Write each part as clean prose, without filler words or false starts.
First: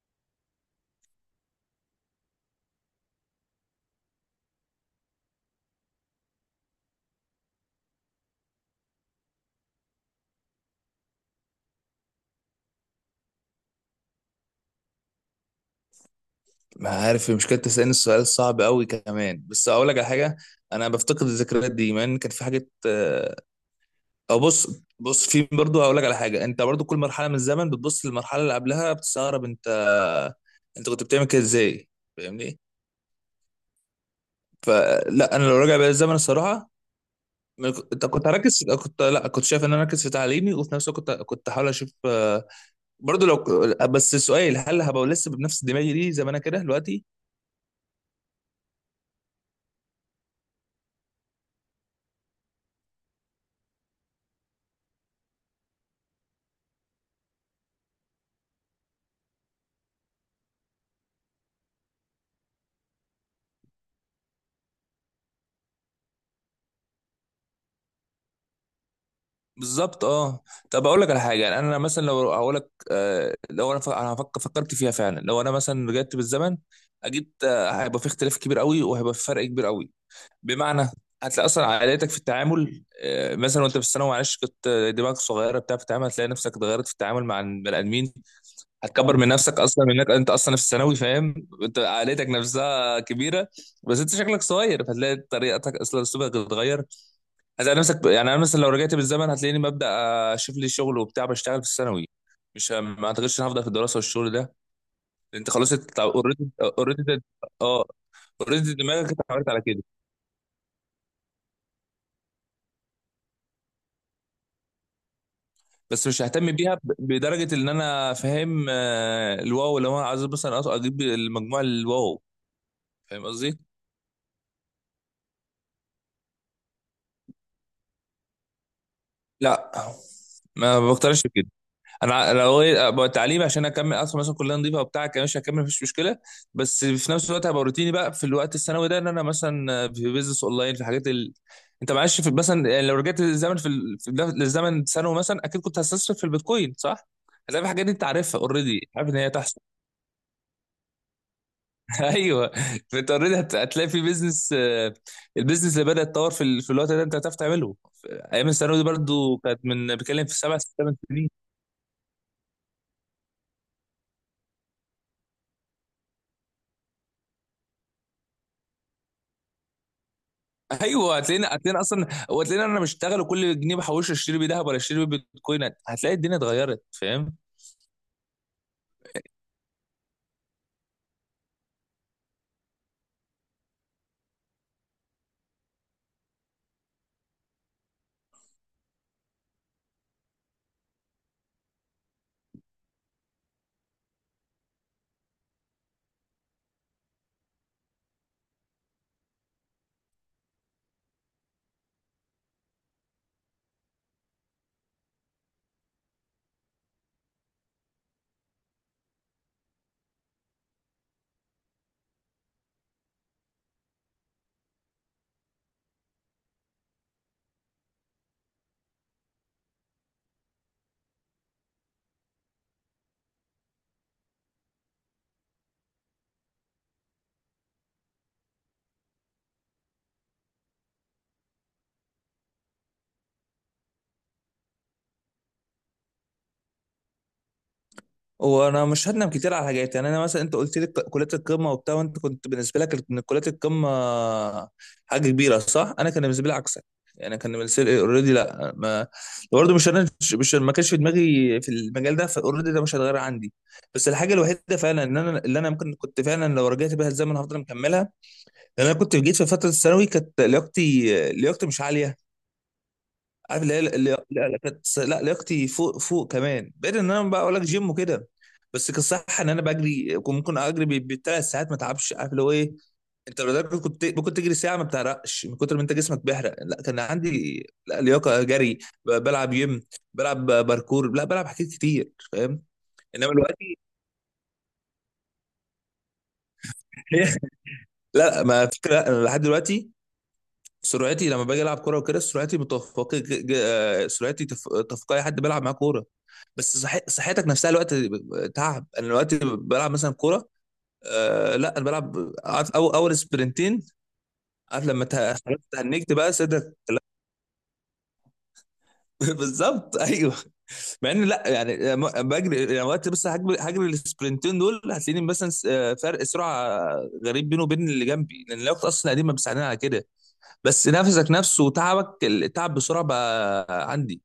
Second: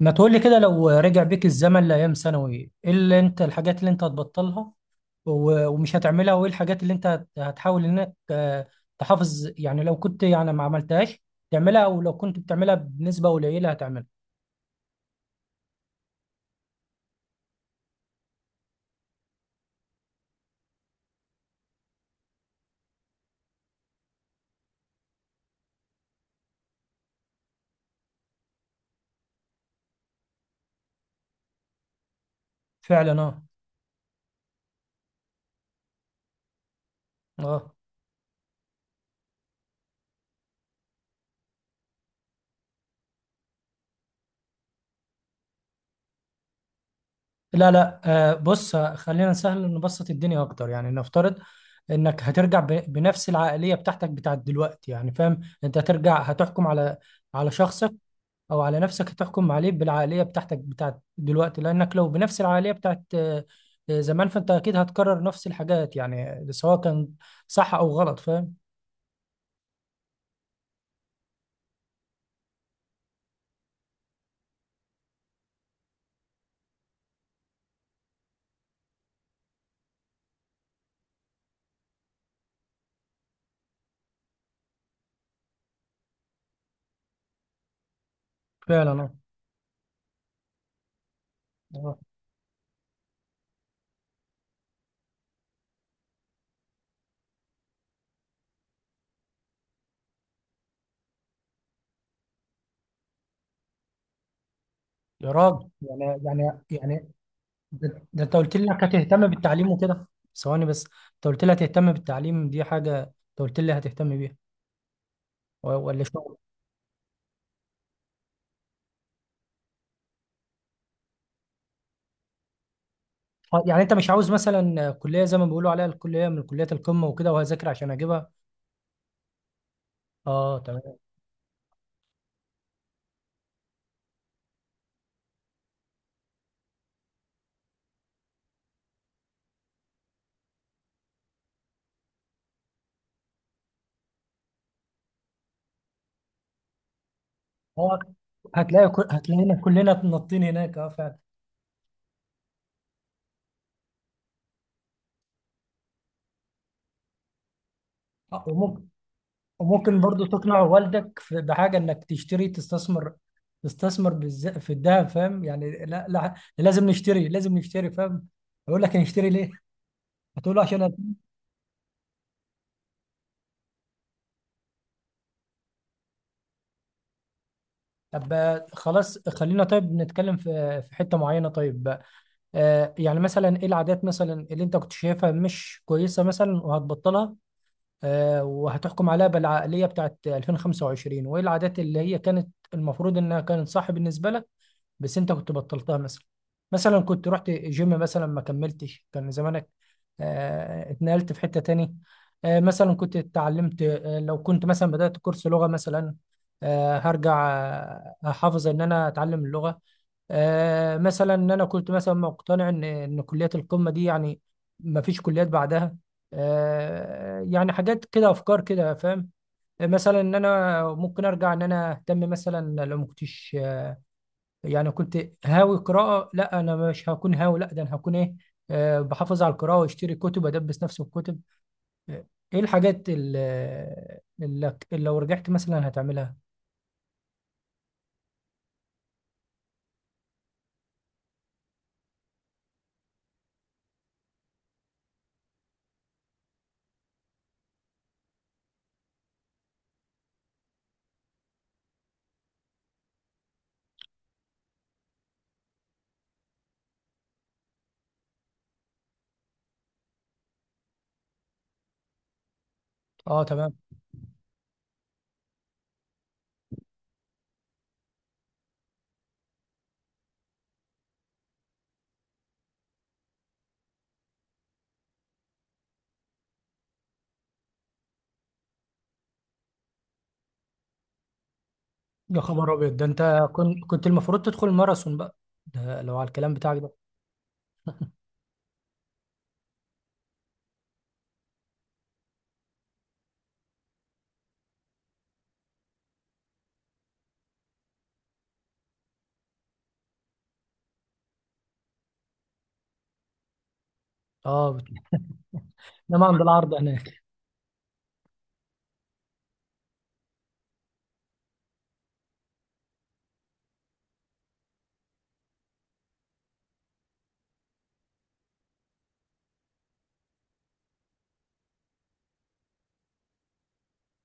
ما تقولي كده، لو رجع بيك الزمن لأيام ثانوي، ايه اللي انت، الحاجات اللي انت هتبطلها ومش هتعملها، وايه الحاجات اللي انت هتحاول انك تحافظ، يعني لو كنت يعني ما عملتهاش تعملها، او لو كنت بتعملها بنسبة قليلة هتعملها. ما عارف المشكلة، تسألني السؤال الصعب قوي كمان. بس أقول لك على حاجة، أنا بفتقد الذكريات دي مع إن كان في حاجة أو بص في. برضه هقول لك على حاجة، أنت برضه كل مرحلة من الزمن بتبص للمرحلة اللي قبلها بتستغرب أنت كنت بتعمل كده إزاي، فاهمني؟ فعلا اه. فلا أنا لو راجع بيا الزمن الصراحة ما اه. ك- أنت كنت هركز كنت لا كنت شايف إن أنا أركز في تعليمي، وفي نفس الوقت كنت أحاول أشوف. برضه بس سؤال، هل هبقى لسه بنفس دماغي دي زي ما أنا كده دلوقتي؟ لا لا. بص، خلينا نسهل، نبسط الدنيا اكتر. يعني نفترض انك هترجع بنفس العقلية بتاعتك بتاعت دلوقتي، يعني فاهم، انت هترجع هتحكم على على شخصك او على نفسك، هتحكم عليه بالعقليه بتاعتك بتاعت دلوقتي، لانك لو بنفس العقليه بتاعت زمان، فانت اكيد هتكرر نفس الحاجات يعني، سواء كان صح او غلط، فاهم. بالظبط اه. طب اقول لك على حاجه. يعني انا مثلا لو هقول لك أنا فكرت فيها فعلا. لو انا مثلا رجعت بالزمن، اكيد هيبقى في اختلاف كبير قوي وهيبقى في فرق كبير قوي، بمعنى هتلاقي اصلا عائلتك في التعامل، مثلا وانت في الثانوي معلش كنت، دماغك صغيره بتاع في التعامل، هتلاقي نفسك اتغيرت في التعامل مع البني ادمين. فعلا اه. هتكبر من نفسك اصلا، منك انت اصلا في الثانوي، فاهم؟ انت آه. عائلتك نفسها كبيره بس انت شكلك صغير، فهتلاقي طريقتك اصلا اسلوبك اتغير. عايز نفسك، يعني انا مثلا لو رجعت بالزمن هتلاقيني ببدا اشوف لي شغل وبتاع، بشتغل في الثانوي. مش ه- ما اعتقدش ان هفضل في الدراسه والشغل ده، يا لأن انت راجل، خلاص انت اوريدي يعني. اوريدي اه. ده انت قلت لي اوريدي انك دماغك هتهتم اتعودت على بالتعليم كده. وكده. ثواني بس، انت قلت لي هتهتم بالتعليم، دي حاجه انت قلت لي هتهتم بيها، ولا بس مش شغل؟ ههتم بيها بدرجه ان انا فاهم، الواو لو انا عايز مثلا اجيب المجموع الواو. فاهم قصدي؟ يعني انت مش عاوز مثلا كليه، زي ما بيقولوا عليها، الكليه من كليات القمه وكده، وهذاكر عشان اجيبها؟ لا اه ما تمام. بقتنعش بكده. انا لو ابقى التعليم عشان اكمل اصلا مثلا كليه نظيفه وبتاع كمان، مش هكمل مفيش مشكله. بس في نفس الوقت هبقى روتيني بقى في الوقت الثانوي ده، ان انا مثلا في بيزنس اونلاين، في حاجات ال... انت معلش، في مثلا يعني لو رجعت للزمن في، ال... في للزمن ثانوي مثلا، اكيد كنت هستثمر في البيتكوين صح؟ هتلاقي في حاجات دي هو انت عارفها هتلاقي اوريدي، عارف ان هي هتلاقينا تحصل. كلنا نطين هناك، اه فعلا. ايوه. فانت اوريدي هتلاقي في بيزنس. البيزنس اللي بدا يتطور في، ال... في الوقت ده انت هتعرف تعمله. ايام الثانوي دي وممكن، برضو كانت، من وممكن برضو بتكلم في سبع تقنع ست ثمان والدك سنين بحاجه انك تشتري، تستثمر، تستثمر في الذهب، فاهم يعني. لا لا، لازم نشتري، لازم نشتري، فاهم. يقول لك نشتري ليه؟ هتقول له عشان ايوه هتلاقينا اصلا، وهتلاقينا انا بشتغل وكل جنيه بحوشه اشتري بيه ذهب ولا اشتري بيه بيتكوين. هتلاقي الدنيا اتغيرت فاهم. طب، خلاص، خلينا طيب نتكلم في في حته معينه. طيب، يعني مثلا ايه العادات مثلا اللي انت كنت شايفها مش كويسه مثلا وهتبطلها، وهتحكم عليها بالعقلية بتاعت 2025، وايه العادات اللي هي كانت المفروض انها كانت صح بالنسبة لك بس انت كنت بطلتها. مثلا مثلا كنت رحت جيم مثلا ما كملتش، كان زمانك اتنقلت في حتة تاني. مثلا كنت اتعلمت، لو كنت مثلا بدأت كورس لغة مثلا، هرجع احافظ ان انا اتعلم اللغة. مثلا ان انا كنت مثلا مقتنع ان كليات القمة دي يعني ما فيش كليات بعدها، يعني حاجات كده، افكار كده، فاهم. مثلا ان انا ممكن ارجع، ان انا اهتم مثلا لو ما كنتش، يعني كنت هاوي قراءة، لا أنا مش هكون هاوي، لا ده أنا هكون إيه، بحافظ على القراءة وأشتري كتب، أدبس نفسي بالكتب. آه، إيه اللي, لو رجعت مثلا هتعملها؟ وانا مش هندم كتير على حاجات. يعني انا مثلا انت قلت لي كليات القمه وبتاع، وانت كنت بالنسبه لك ان كليات القمه حاجه كبيره صح؟ انا كان بالنسبه لي عكسك، يعني كان بالنسبه لي اوريدي لا، ما برضه مش انا، مش ما كانش في دماغي في المجال ده. فاوريدي ده مش هيتغير عندي. بس الحاجه الوحيده فعلا ان انا، اللي انا ممكن كنت فعلا لو رجعت بيها الزمن هفضل مكملها، لأن انا كنت جيت في فتره الثانوي كانت لياقتي مش عاليه. أه عارف اللي تمام. هي، لا لا، كانت لا، لياقتي فوق فوق كمان، بعيد ان انا بقى اقول لك جيم وكده. بس كان صح ان انا بجري، كنت ممكن اجري بال3 ساعات ما تعبش. عارف اللي هو ايه؟ انت لو ده كنت ممكن تجري ساعه ما بتعرقش من كتر ما انت جسمك بيحرق. لا كان عندي لا لياقه جري، بلعب جيم، بلعب باركور، لا بلعب حاجات كتير يا فاهم. خبر أبيض، ده أنت انما دلوقتي كنت المفروض تدخل ماراثون بقى، ده لو على الكلام بتاعك ده. لا ما فكره أنا لحد دلوقتي سرعتي، لما باجي العب كوره وكده سرعتي متفقه، سرعتي تفوق اي حد بيلعب معاه كوره. بس صحتك نفسها الوقت تعب. انا دلوقتي بلعب مثلا كوره، آه لا انا بلعب عارف اول سبرنتين، أه عارف بت- لما خلاص تهنجت إنما بقى عند صدرك العرض لا، هناك. بالظبط ايوه. مع ان لا يعني، بجري يعني وقت، بس هجري السبرنتين دول هتلاقيني مثلا، فرق سرعه غريب بينه وبين اللي جنبي، لان الوقت اصلا قديم ما بيساعدني على كده. بس نفسك نفسه وتعبك التعب بسرعه بقى عندي.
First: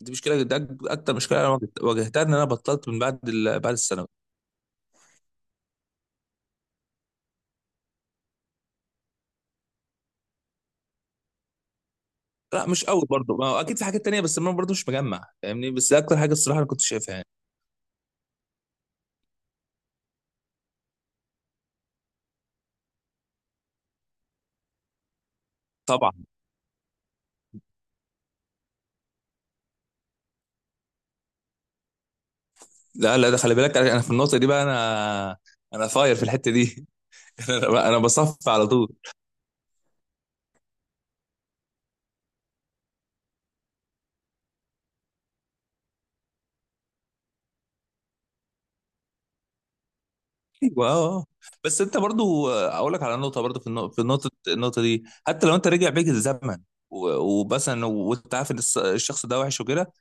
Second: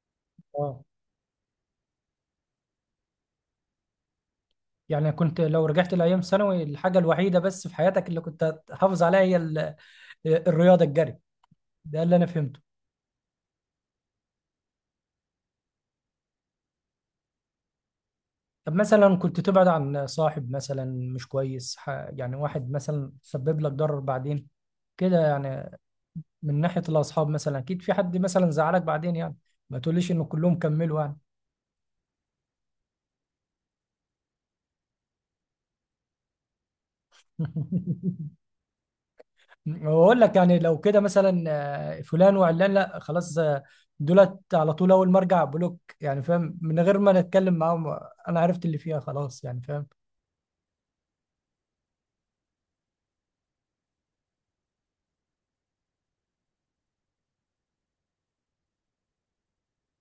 دي مشكله، ده أه. اكتر مشكله انا واجهتها، ان انا بطلت من بعد ال... بعد الثانوي. يعني كنت لو رجعت لأيام ثانوي، الحاجة الوحيدة بس في حياتك اللي كنت هتحافظ عليها هي الرياضة، الجري، ده اللي أنا فهمته. لا مش قوي برضه، ما هو اكيد في حاجات تانية، بس انا برضه مش مجمع فاهمني. بس ده اكتر حاجه الصراحه انا كنت شايفها يعني. طب مثلا كنت تبعد عن صاحب مثلا مش كويس يعني، واحد مثلا سبب لك ضرر بعدين كده يعني. طبعا. من ناحية الأصحاب مثلا أكيد في حد مثلا زعلك بعدين يعني، ما تقوليش إنه كلهم كملوا يعني. لا لا، ده خلي بالك انا، في النقطه دي بقى انا فاير في الحته دي انا بصف على طول. وأقول لك، يعني لو كده مثلا، فلان وعلان، لا خلاص، دولت على طول أول ما أرجع بلوك، يعني فاهم، من غير ما نتكلم معاهم. أنا عرفت اللي فيها خلاص يعني، فاهم. ايوه اه آه. بس انت برضه اقول لك على نقطه. برضه في النقطه، النقطه دي حتى لو انت رجع بيك الزمن، ومثلا وانت عارف ان الشخص ده وحش وكده،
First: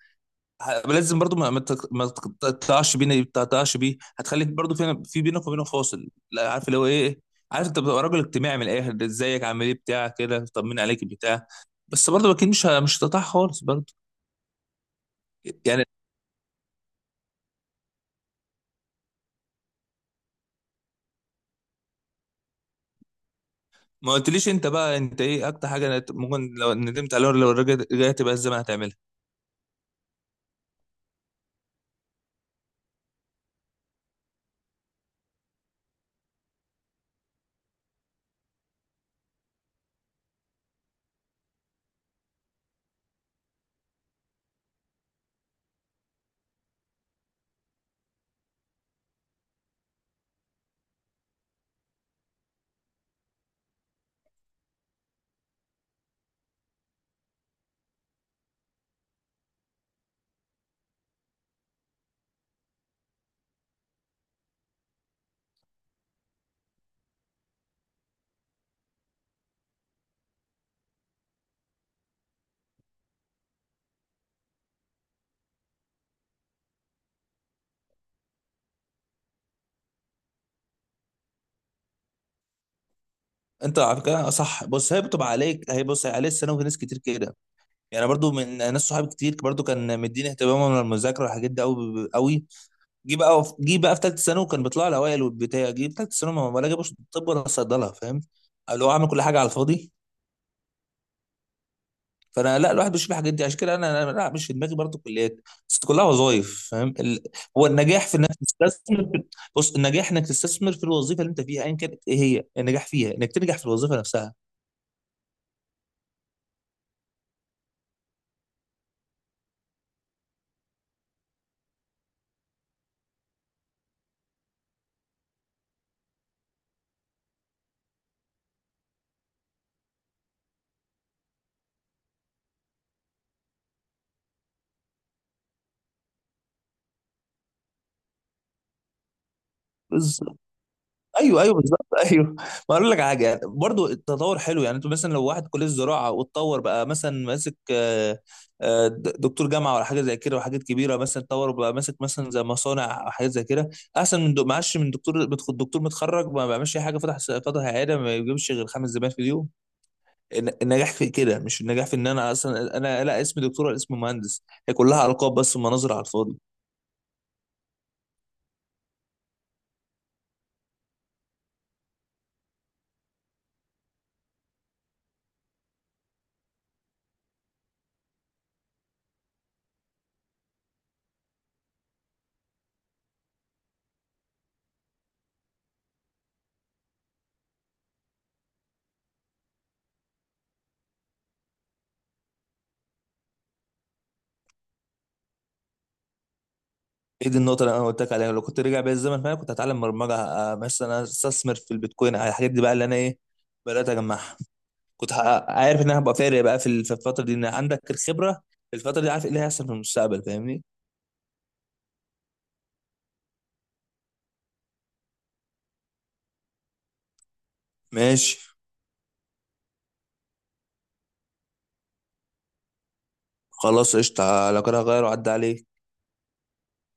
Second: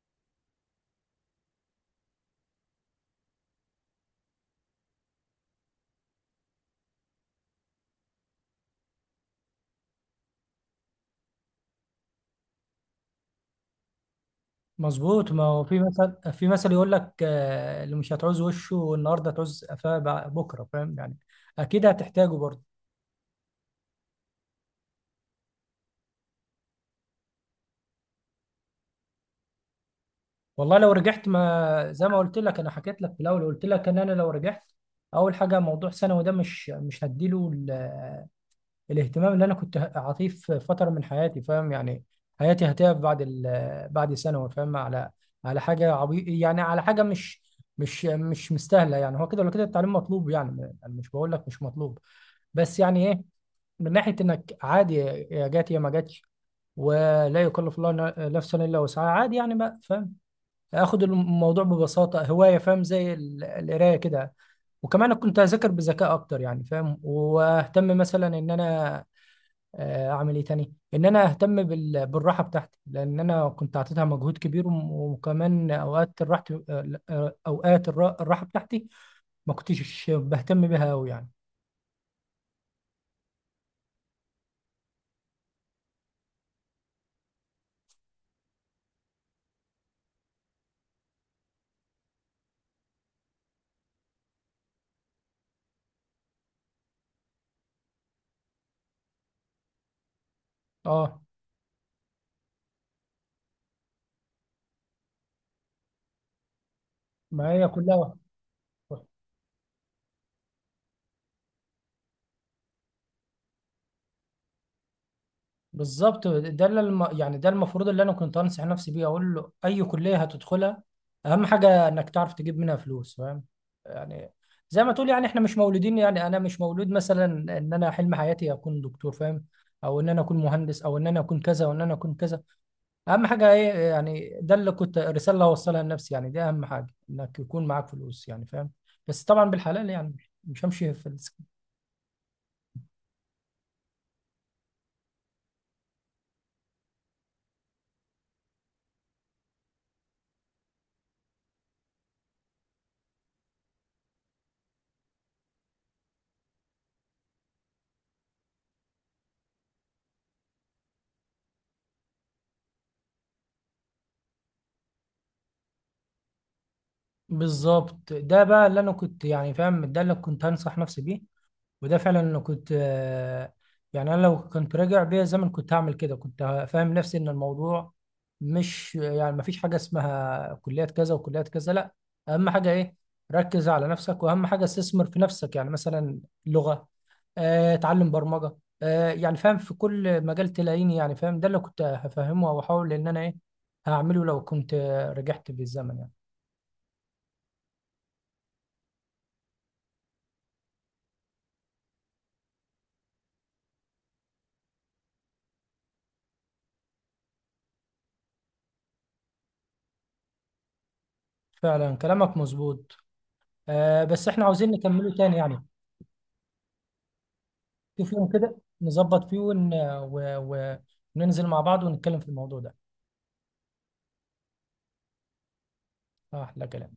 لازم برضو ما تقطعش تقطعش بيه، هتخليك برضو في، بينك وبينه فاصل لا. عارف اللي هو ايه إيه؟ عارف انت بتبقى راجل اجتماعي من الاخر، ده ازيك عامل ايه بتاع كده طمن عليك بتاع. بس برضو اكيد مش هتقطع خالص برضو. مظبوط، ما هو يعني في مثل يقول لك اللي مش هتعوز وشه النهارده تعوز قفاه بكره، فاهم يعني، اكيد هتحتاجه برضه. ما قلتليش انت بقى، انت ايه اكتر حاجه ممكن لو ندمت عليها لو رجعت بقى الزمن هتعملها؟ والله لو رجعت، ما زي ما قلت لك انا حكيت لك في الاول، قلت لك ان انا لو رجعت، اول حاجه موضوع ثانوي ده مش هديله الاهتمام اللي انا كنت اعطيه في فتره من حياتي، فاهم يعني. حياتي هتقف بعد بعد ثانوي، فاهم، على على حاجه عبي، يعني على حاجه مش مستاهله يعني. هو كده ولا كده التعليم مطلوب يعني، أنا مش بقول لك مش مطلوب، بس يعني ايه، من ناحيه انك عادي، يا جات يا ما جاتش، ولا يكلف الله نفسا الا وسعها، عادي يعني بقى، فاهم. اخد الموضوع ببساطه، هوايه فاهم، زي القرايه كده. وكمان كنت اذاكر بذكاء اكتر يعني، فاهم، واهتم مثلا ان انا اعمل ايه تاني، ان انا اهتم بالراحه بتاعتي، لان انا كنت اعطيتها مجهود كبير، وكمان اوقات الراحه، اوقات الراحه بتاعتي ما كنتش بهتم بيها قوي يعني. انت على فكره، صح. بص هي بتبقى عليك، هي بص عليه السنه وفي ناس كتير كده. يعني برضو من ناس صحابي كتير برضو كان مديني اهتمامهم من المذاكره والحاجات دي قوي قوي. جه بقى جه بقى في ثالثه ثانوي، وكان بيطلع لي اوائل والبتاع. جه في ثالثه ثانوي ما ما لا جابوش طب ولا صيدله فاهم؟ اللي هو عامل كل حاجه على الفاضي. اه. فانا لا، الواحد بيشوف الحاجات دي، عشان كده انا، لا مش في دماغي برضه كليات، بس كلها وظايف فاهم. ال... ما هو هي النجاح كلها. في انك تستثمر في... بص النجاح انك تستثمر في الوظيفه اللي انت فيها ايا كانت. ايه هي النجاح فيها؟ انك تنجح في الوظيفه نفسها. بالظبط، ده اللي يعني ده المفروض اللي انا كنت انصح نفسي بيه، اقول له اي كليه هتدخلها، اهم حاجه انك تعرف تجيب منها فلوس، فاهم يعني. زي ما تقول، يعني احنا مش مولودين، يعني انا مش مولود مثلا ان انا حلم حياتي اكون دكتور، فاهم، او ان انا اكون مهندس، او ان انا اكون كذا، وان انا اكون كذا. اهم حاجه ايه يعني، ده اللي كنت الرساله اللي هوصلها لنفسي يعني، دي اهم حاجه، انك يكون معاك فلوس يعني، فاهم، بس طبعا بالحلال يعني، مش همشي في ايوه ايوه بالظبط ايوه. ما اقول لك على حاجه برضو، التطور حلو. يعني انتوا مثلا لو واحد كليه الزراعه واتطور بقى، مثلا ماسك دكتور جامعه ولا حاجه زي كده، وحاجات كبيره مثلا اتطور وبقى ماسك مثلا زي مصانع او حاجات زي كده، احسن من دو- معاش من دكتور دكتور متخرج ما بيعملش اي حاجه، فتح عياده ما بيجيبش غير 5 زبائن في اليوم. النجاح في كده، مش النجاح في ان انا اصلا انا، لا اسمي دكتور ولا اسمي مهندس، هي كلها القاب بس ومناظر على الفاضي. بالظبط. ده بقى اللي انا كنت يعني فاهم، ده اللي كنت هنصح نفسي بيه. وده فعلا انا كنت، يعني انا لو كنت راجع بيا زمن كنت هعمل كده، كنت فاهم نفسي ان الموضوع مش يعني، ما فيش حاجه اسمها كليات كذا وكليات كذا، لا، اهم حاجه ايه، ركز على نفسك، واهم حاجه استثمر في نفسك، يعني مثلا لغه، اتعلم برمجه، يعني فاهم في كل مجال تلاقيني، يعني فاهم، ده اللي كنت هفهمه واحاول ان انا ايه هعمله لو كنت رجعت بالزمن يعني. ايه دي النقطة اللي انا قلت لك عليها، لو كنت رجع بيا الزمن فانا كنت هتعلم برمجة، مثلا استثمر في البيتكوين، على الحاجات دي بقى اللي انا ايه بدأت اجمعها. عارف ان انا هبقى فارق بقى في ال- في الفترة دي، ان عندك الخبرة في الفترة دي، عارف ايه اللي هيحصل في المستقبل فاهمني؟ فعلا كلامك مظبوط. بس احنا عاوزين نكمله تاني يعني. شوف يوم ماشي. كده نظبط فيه وننزل مع بعض ونتكلم في الموضوع ده. خلاص قشطة، لو كده هغير وعدى عليك. أحلى كلام.